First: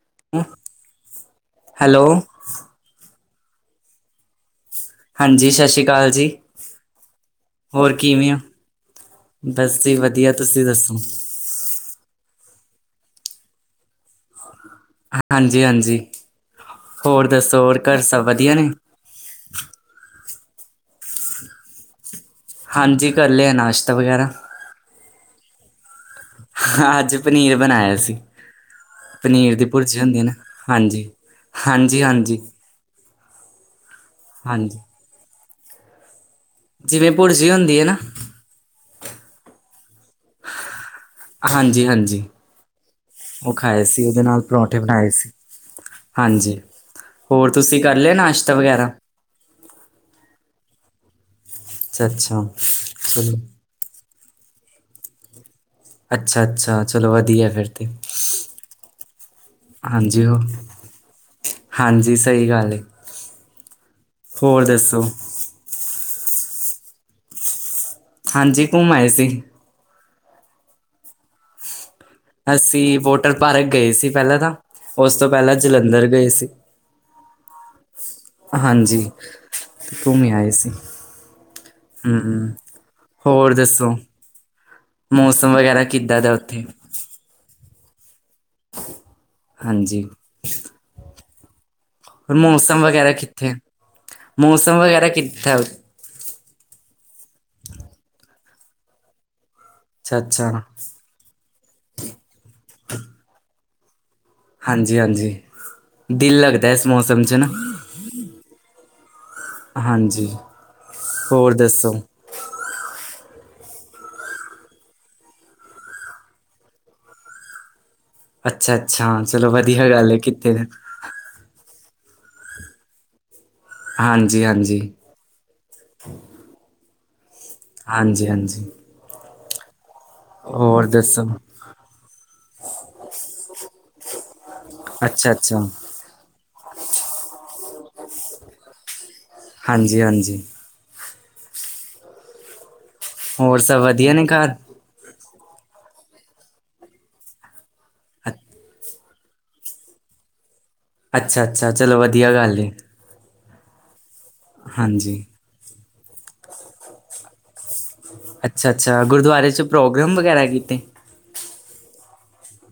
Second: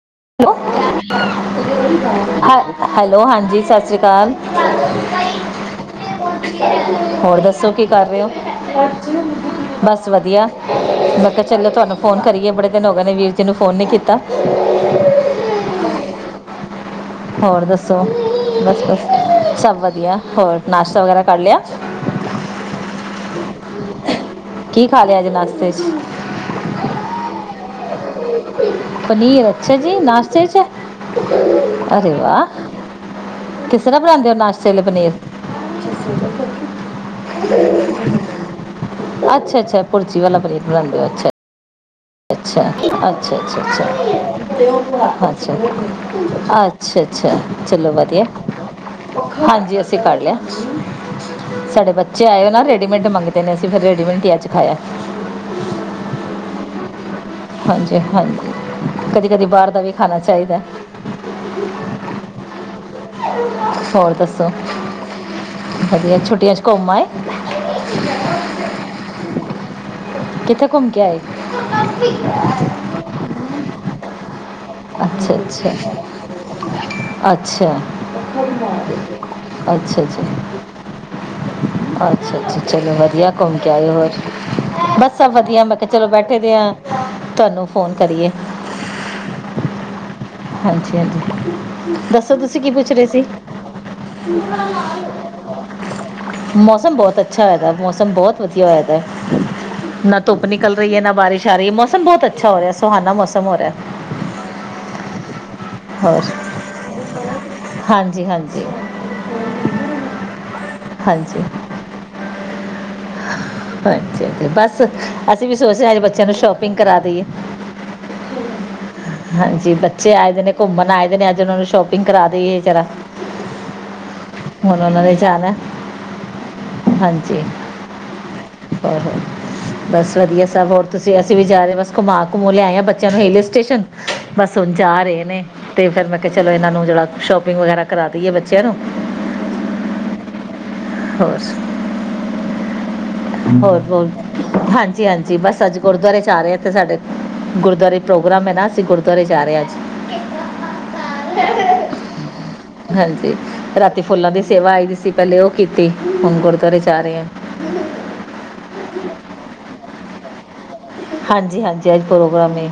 [inaudible] Hello hello ਹਾਂਜੀ ਸਤਿ ਸ਼੍ਰੀ ਅਕਾਲ ਹਾਂਜੀ ਸਤਿ ਸ਼੍ਰੀ ਅਕਾਲ ਜੀ ਹੋਰ ਦੱਸੋ ਕੀ ਹੋਰ ਕਰ ਰਹੇ ਹੋ ਕਿਵੇਂ ਜੀ ਬਸ ਵਧੀਆ ਤੁਸੀਂ ਦੱਸੋ ਮੈਂ ਕਿਹਾ ਚਲੋ ਤੁਹਾਨੂੰ ਫੋਨ ਕਰੀਏ ਬੜੇ ਨ ਕਹ ਨੇ ਵੀਰ ਜੀ ਨੂੰ ਫੋਨ ਨ ਨਹੀਂ ਕੀਤਾ ਹਾਂਜੀ ਹਾਂਜੀ ਹੋਰ ਦੱਸੋ ਹੋਰ ਘਰ ਸਭ ਵਧੀਆ ਨੇ ਬਸ ਬਸ ਸਭ ਵਧੀਆ ਹੋਰ ਨਾਸ਼ਤਾ ਵਗੈਰਾ ਕਰ ਲਿਆ? ਹਾਂਜੀ ਕਰ ਲਿਆ ਨਾਸ਼ਤਾ ਵਗੈਰਾ। ਕੀ ਖਾ ਲਿਆ ਨਾਸ਼ਤੇ ਚ ਅਸੀ ਪਨੀਰ ਅੱਛਾ ਜੀ ਨਾ ਨਾਸ਼ਤੇ ' ਹਾਂਜੀ ਹਾਂਜੀ ਅਰੇ ਹਾਂਜੀ ਵਾਹ। ਜੜਾ ਬਣਾਉਂਦੇ ਹਾਂਜੀ ਨਾਸ਼ਤੇੇ ਪਨੀਰ [unintelligible] ਜਿਵੇਂ ਪੁਰਜੀ ਹੁੰਦੀ ਹੈ ਨਾ। ਅੱਛਾ ਅੱਛਾ ਪੁਰਜੀ ਵਾਲਾ ਪਨੀਤ ਬਣਾਉਂਦੇ ਹੋ। ਹਾਂਜੀ। ਹਾਂਜੀ ਅੱਛਾ ਅੱਛਾ ਅੱਛਾ ਉਹ ਅੱਛਾ ਖਾਏ ਸੀ ਉਹਦੇ ਨਾਲ ਪਰੌਂਠੇ ਬਣਾਏ ਅੱਛਾ ਸੀ ਹਾਂਜੀ ਅੱਛਾ ਅੱਛਾ ਅੱਛਾ ਹੋਰ ਤੁਸੀਂ ਚਲੋ ਕਰ ਲਿਆ ਵਧੀਆ ਨਾਸ਼ਤਾ ਵਗੈਰਾ ਹਾਂਜੀ ਅਸੀਂ ਕਰ ਲਿਆ। ਹ। ਸਾਡੇ ਅੱਛਾ ਬੱਚੇ ਅੱਛਾ ਆਏ ਨਾ ਰੈਡੀਮੇਡ ਚਲੋ ਮੰਗਦੇ ਨੇ ਅਸੀਂ ਫਿਰ ਰੈਡੀਮੇਡ- ਖਾਇਅ ਅੱਛਾ ਅੱਛਾ ਚਲੋ ਵਧੀਆ ਫਿਰ ਤੇ ਹਾਂਜੀ ਹਾਂਜੀ ਕਦੀ ਕਦੀ ਬਾਹਰ ਦਾ ਵੀ ਖਾਣਾ ਹਾਂਜੀ ਹੋ ਚਾਹੀਦਾ ਹਾਂਜੀ ਸਹੀ ਗੱਲ ਹੋਰ ਦੱਸੋ? ਵਧੀਆ ਛੁੱਟੀਆਂ 'ਚ ਘੁੰਮ ਆਏ? ਹਾਂਜੀ ਘੁੰਮ ਆਏ ਸੀ। ਕਿੱਥੇ ਘੁੰਮ ਕੇ ਆਏ? ਅਸੀਂ ਵੋਟਰ ਪਾਰਕ ਗਏ ਸੀ ਪਹਿਲਾਂ ਤਾਂ। ਉਸ ਤੋਂ ਅੱਛਾ ਪਹਿਲਾਂ ਜਲੰਧਰ ਗਏ ਸੀ। ਅੱਛਾ। ਹਾਂਜੀ, ਅੱਛਾ ਅੱਛਾ ਘੁੰਮੇ ਆਏ ਸੀ। ਹੂੰ, ਅੱਛਾ ਅੱਛਾ ਚਲੋ ਵਧੀਆ ਹੋਰ ਘੁੰਮ ਕੇ ਆਏ ਦੱਸੋ? ਹੋਰ ਬਸ ਸਭ ਮੌਸਮ ਵਧੀਆ ਮੈਂ ਵਗੈਰਾ ਕਿਹਾ ਚਲੋ ਕਿੱਦਾਂ ਦਾ ਬੈਠੇ ਦੇ ਉੱਥੇ? ਆ ਤੁਹਾਨੂੰ ਫੋਨ ਕਰੀ ਏ ਹਾਂਜੀ। ਹਾਂਜੀ ਹਾਂਜੀ। ਹਰ ਦੱਸੋ ਤੁਸੀਂ ਕੀ ਮੌਸਮ ਪੁੱਛ ਰਹੇ ਵਗੈਰਾ ਸੀ ਕਿੱਥੇ ਮੌਸਮ ਵਗੈਰਾ ਕਿੱਥੇ ਮੌਸਮ ਬਹੁਤ ਅੱਛਾ ਹੋਇਆਦਾ ਮੌਸਮ ਬਹੁਤ ਵਧੀਆ ਹੋਇਆਦਾ। ਨਾ ਧੁੱਪ ਅੱਛਾ-ਅੱਛਾ, ਨਿਕਲ ਰਹੀ ਹੈ ਨਾ ਬਾਰਿਸ਼ ਆ ਰਹੀ ਹੈ ਮੌਸਮ ਬਹੁਤ ਅੱਛਾ ਹੋ ਰਿਹਾ ਸੁਹਾਨਾ ਮੌਸਮ ਹੋ ਰਿਹਾ। ਹਾਂਜੀ। ਹਾਂਜੀ ਹਾਂਜੀ ਹੋਰ ਦਿਲ ਲੱਗਦਾ ਇਸ ਮੌਸਮ ਚ ਨਾ। ਹਾਂਜੀ ਹਾਂਜੀ ਹਾਂਜੀ ਹਾਂਜੀ ਹੋਰ ਦੱਸੋ? ਹਾਂਜੀ ਹਾਂ ਬਸ ਅਸੀਂ ਵੀ ਸੋਚ ਰਹੇ ਹਾਂ ਅਜ ਬੱਚਿਆਂ ਨੂੰ ਸ਼ੋਪਿੰਗ ਕਰਾ ਦਇਏ ਅੱਛਾ-ਅੱਛਾ, ਚਲੋ ਹਾਂਜੀ ਵਧੀਆ ਗੱਲ ਬੱਚੇ ਏ ਆਏ ਦੇ ਕਿੱਥੇ ਨੇ ਦਾ। ਘੁੰਮਣ ਆਏ ਦੇ ਨੇ ਅੱਜ ਉਹਨਾਂ ਨੂੰ ਸ਼ੋਪ ਸ਼ੋਪਿੰਗ ਕਰਾ ਦੇਈਏ ਜਰਾ ਹੁਣ ਹਾਂਜੀ-ਹਾਂਜੀ, ਉਹਨਾਂ ਨੂੰ ਵੀ ਜਾਨਾ ਹੈ। ਹਾਂਜੀ ਹਾਂਜੀ ਹਾਂ ਅ ਹ ਬਸ ਵਧੀਆ ਸਬ, ਹੋਰ ਤੁਸੀਂ ਅਸੀਂ ਵੀ ਜਾ ਰਹੇ ਬਸ ਘੁਮਾ ਘੁਮੁ ਲਿਆਏ ਆ ਬੱਚਿਆਂ ਨੂੰ ਹਿਲ ਸਟੇਸ਼ਨ ਬਸ ਹੁਣ ਜਾ ਰਹੇ ਅੱਛਾ ਨੇ ਅੱਛਾ ਤੇ ਫਿਰ ਮੈਂ ਕੇ ਚਲੋ ਇਨਾਂ ਨੂੰ ਜੇੜਾ ਸ਼ੋਪਿੰਗ ਵਗੈਰਾ ਕਰਾ ਦਈਏ ਬੱਚੇਆਂ ਨੂੰ। ਹਾਂਜੀ, ਹਾਂਜੀ। ਹੋਸ। ਹੋਰ ਸਭ ਹੋਰ, ਵਧੀਆ ਨੇ ਘਰ ਹਾਂਜੀ ਹਾਂਜੀ, ਬਸ ਸੱੱਚ ਗੁਰਦੁਆਰੇ ਚ ਆ ਰਹੇ ਇੱਥੇ ਸਾਡੇ। ਗੁਰਦੁਆਰੇ ਪ੍ਰੋਗਰਾਮ ਹੈ ਅ- ਨਾ ਅਸੀ ਗੁਰ ਤਰੇ ਜਾ ਰਏ ਅੱਜ। ਅੱਛਾ ਅੱਛਾ, ਚਲੋ ਵਧੀਆ ਗੱਲ ਏ। ਹਾਂਜੀ ਰਾਤੀ ਤੇ ਫੁੱਲਾਂ ਦੀ ਸੇਵਾ ਆਈ ਦੀ ਸੀ ਹਾਂਜੀ ਪੈਲੇ ਓ ਕੀਤੀ ਤੇ ਹੁਨ ਗੁਰਦੋਰੇ ਜਾ ਰਏ ਆ। ਅੱਛਾ ਅੱਛਾ, ਗੁਰਦੁਆਰੇ ਚ ਪ੍ਰੋਗਰਮ ਵਗੈਰਾ ਕੀਤੇ? ਹਾਂਜੀ ਹਾਂਜੀ, ਅੱਜ ਪ੍ਰੋਗਰਾਮ ਏ।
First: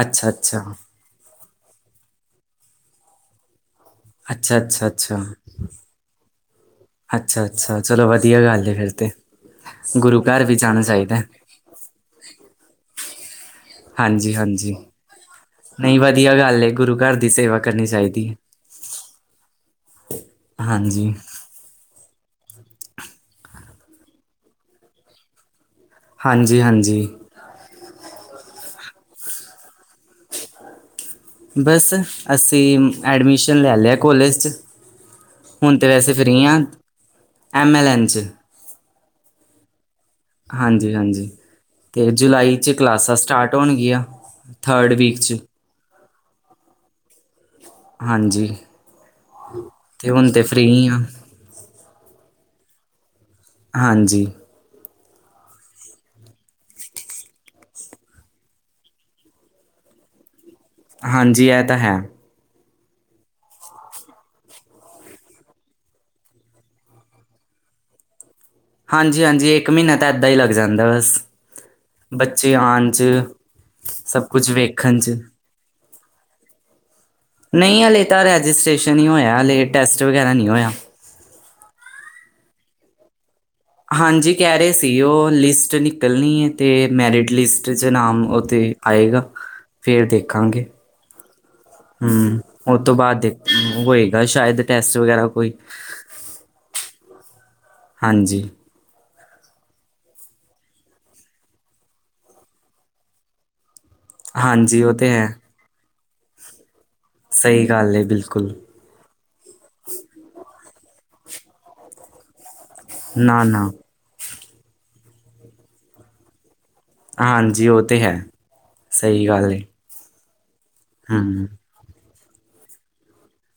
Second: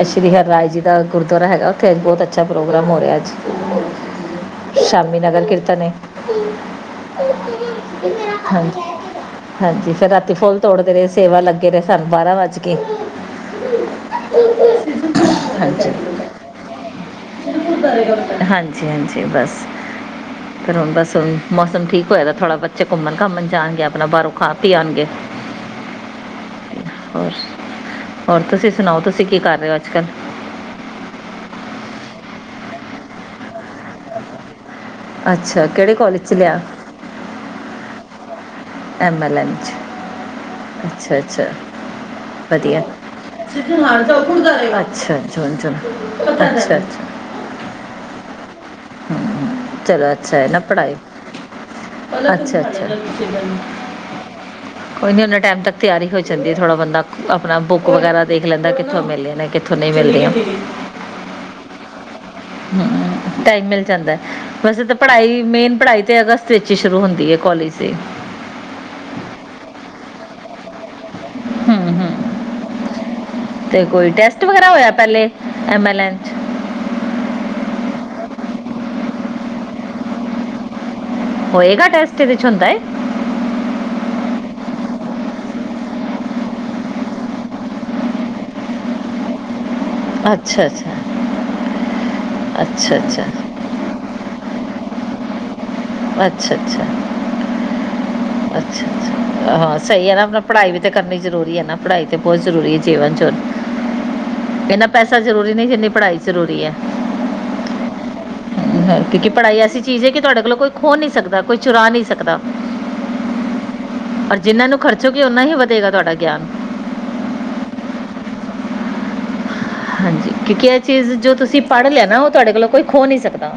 ਅੱਛਾ ਸ਼੍ਰੀ ਹਰ ਅੱਛਾ ਰਾਯ ਜੀ ਦਾ ਗੁਰ ਦੁਆਰਾ ਹੈਗਾ ਉੱਥੇ, ਬੋਹਤ ਅੱਛਾ ਪ੍ਰੋਗਰਾਮ ਹੋ ਰੇਹਾ ਅੱਛਾ ਅੱਜ। ਅੱਛਾ ਅੱਛਾ ਸ਼ਾਮੀ ਨਗਰ ਕੀਰਤਨ ਏ। ਅੱਛਾ ਅੱਛਾ ਚਲੋ ਵਧੀਆ ਗੱਲ ਏ ਫਿਰ ਹਾਂਜੀ ਤੇ ਹਾਂਜੀ, ਫੇਰ ਗੁਰੂ ਰਾਤੀ ਘਰ ਵੀ ਫੁੱਲ ਜਾਣਾ ਤੋੜਦੇ ਰਏ ਚਾਹੀਦਾ ਹੈ। ਸੇਵਾ ਲੱਗੇ ਰਏ ਸਾਨੂੰ ਬਾਰਾਂ ਵੱਜ ਕੇ ਹਾਂਜੀ ਹਾਂਜੀ ਹਾਂਜੀ, ਨਹੀਂ ਵਧੀਆ ਗੱਲ ਏ ਗੁਰੂ ਘਰ ਦੀ ਸੇਵਾ ਕਰਨੀ ਚਾਹੀਦੀ ਹੈ ਹਾਂਜੀ ਹਾਂਜੀ ਬਸ ਫੇਰ ਹੁਨ ਹਾਂਜੀ ਬਸ ਹੁਨ ਮੌਸਮ ਠੀਕ ਹੋਏ ਥੋੜਾ ਬੱਚੇ ਘੁੰਮਣ ਘਾਮਣ ਜਾਣਗੇ ਆਪਣਾ ਬਾਰੋ ਖਾ ਪੀ ਆਣਗੇ। ਹਾਂਜ ਜੀ ਹਾਂਜੀ। ਹੋਰ ਤੁਸੀ ਸੁਨਾਓ, ਤੁਸੀਂ ਕੀ ਕਰ ਰਹੇ ਹੋ ਅੱਜ-ਕੱਲ? ਬਸ ਅਸੀਂ ਐਡਮਿਸ਼ਨ ਲੈ ਲਿਆ ਕੋਲੇਜ 'ਚ ਅੱਛਾ ਹੁਣ ਤਾਂ ਕਿਹੜੇ ਵੈਸੇ ਕਾਲਜ 'ਚ ਫ੍ਰੀ ਲਿਆ ਹਾਂ, ਐਮ ਐੱਲਨ 'ਚ ਏਮੈਲੰਚ। ਹਾਂਜੀ-ਹਾਂਜੀ, ਤੇ ਜੁਲਾਈ'ਚ ਵਧੀਆ ਕਲਾਸਾਂ ਸਟਾਰਟ ਹੋਣਗੀਆਂ, ਥਰਡ ਵੀਕ 'ਚ। ਅੱਛਾ-ਅੱਛਾ। ਹਾਂਜੀ। ਤੇ ਚਲੋ ਹੁਣ ਅੱਛਾ ਤੇ ਇ ਨਾ ਫ੍ਰਰੀ ਪੜ੍ਹਾਈ ਆ ਅੱਛਾ-ਅੱਛਾ। ਹਾਂਜੀ। ਕੋਈ ਨੀ ਹੋਂਦਾ ਟਾਈਮ ਤੱਕ ਤਿਆਰੀ ਹੋ ਜਾਂਦੀ ਏ, ਥੋੜ੍ਹਾ ਬੰਦਾ ਆਪਣਾ ਬੁੱਕ ਵਗੈਰਾ ਦੇਖ ਲੈਂਦਾ ਕਿੱਥੋਂ ਮਿਲੇ ਨੇ ਕਿੱਥੋਂ ਨਈ ਮਿਲਦੀਆਂ। ਹਾਂਜੀ, ਇ ਤਾਂ ਹੈ। ਹੰ, ਟਾਈਮ ਮਿਲ ਜਾਂਦੈ, ਵੈਸੇ ਤਾਂ ਪੜ੍ਹਾਈ, ਮੇਨ ਪੜ੍ਹਾਈ ਤੇ ਅਗਸਤ ਵਿੱਚ ਹੀ ਸ਼ੁਰੂ ਹੁੰਦੀ ਹੈ ਕੋਲਜ ਦਿ। ਹਾਂਜੀ-ਹਾਂਜੀ, ਇੱਕ ਮੀੱਨਾ ਤਾਂ ਏਦਾਂ ਇ ਲੱਗ ਜਾਂਦਾ ਬਸ। ਹੰ-ਹੰ, ਬੱਚੇ ਆਣ 'ਚ ਤੇ ਕੋਈ ਸਭ ਟੈਸਟ ਕੁਝ ਵਗੈਰਾ ਹੋਇਆ ਵੇਖਣ 'ਚ ਪੈੱਲੇ ਏਮੇਲੇਨ? ਨੀਂ ਹੱਲੇ ਤ ਰਜਿਸਟ੍ਰੇਸ਼ਨ ਈ ਹੋਇਆ, ਹਲੇ ਟੈਸਟ ਵਗੈਰਾ ਨੀ ਹੋਇਆ। ਹੋਏਗਾ ਟੈਸਟ ਇਹਦੇ 'ਚ ਹੁੰਦਾ ਏ? ਹਾਂਜੀ ਕਹਿ ਰਹੇ ਸੀ ਓ, ਲਿਸਟ ਨਿਕਲਣੀ ਹੈ ਤੇ ਮੈਰਿਟ ਲਿਸਟ ਚ, ਨਾਮ ਓ ਤੇ ਆਏਗਾ। ਫਿਰ ਦੇਖਾਂਗੇ। ਅੱਛਾ ਅੱਛਾ ਹੂਂ ਉਹ ਤੋਂ ਅੱਛਾ ਅੱਛਾ ਬਾਅਦ ਅੱਛਾ ਹੋਏਗਾ ਸ਼ਾਇਦ ਪੈਸ ਵਗੈਰਾ ਕੋਈ ਹਾਂਜੀ। ਅੱਛਾ-ਅੱਛਾ ਆਹਾਂ ਸਹੀ ਹੈ ਨਾ ਪੜ੍ਹਾਈ ਵੀ ਤਾਂ ਕਰਨੀ ਜ਼ਰੂਰੀ ਹੈ ਨਾ ਪੜ੍ਹਾਈ ਤੇ ਬਹੁਤ ਜ਼ਰੂਰੀ ਹੈ ਜੀਵਨ ਚ ਹਾਂਜੀ ਇੰਨਾ ਉਹ ਤੇ ਪੈਸਾ ਹੈ, ਜ਼ਰੂਰੀ ਨਹੀਂ ਜਿੰਨੀ ਪੜ੍ਹਾਈ ਜ਼ਰੂਰੀ ਹੈ ਸਹੀ ਗੱਲ ਹੈ ਬਿਲਕੁਲ ਪੜਾਈ ਐਸੀ ਚੀਜ਼ ਹੈ ਕਿ ਤੁਹਾਡੇ ਕੋਲੋ ਕੋਈ ਖੋ ਨਹੀਂ ਸਕਦਾ ਕੋਈ ਚੁਰਾ ਨਹੀਂ ਸਕਦਾ ਨਾ ਨਾ ਔਰ ਜਿੰਹਨ੍ਹਾਂ ਨੂੰ ਖਰਚੋਗੇ ਉਹਨਾ ਹੀ ਵਧੇਗਾ ਤੁਹਾਡਾ ਗਿਆਨ ਹਾਂਜੀ ਉਹ ਤੇ ਹੈ ਸਹੀ ਗੱਲ ਏ ਹਾਂਜੀ ਕਿਉਂਕਿ ਇਹ ਚੀਜ਼ ਜੋ ਹੂੰ। ਤੁਸੀਂ ਪੜ੍ਹ ਲਿਆ ਨਾ ਓ ਤੁਹਾਡੇ ਕੋਲੋਂ ਕੋਈ ਖੋ ਨੀ ਸਕਦਾ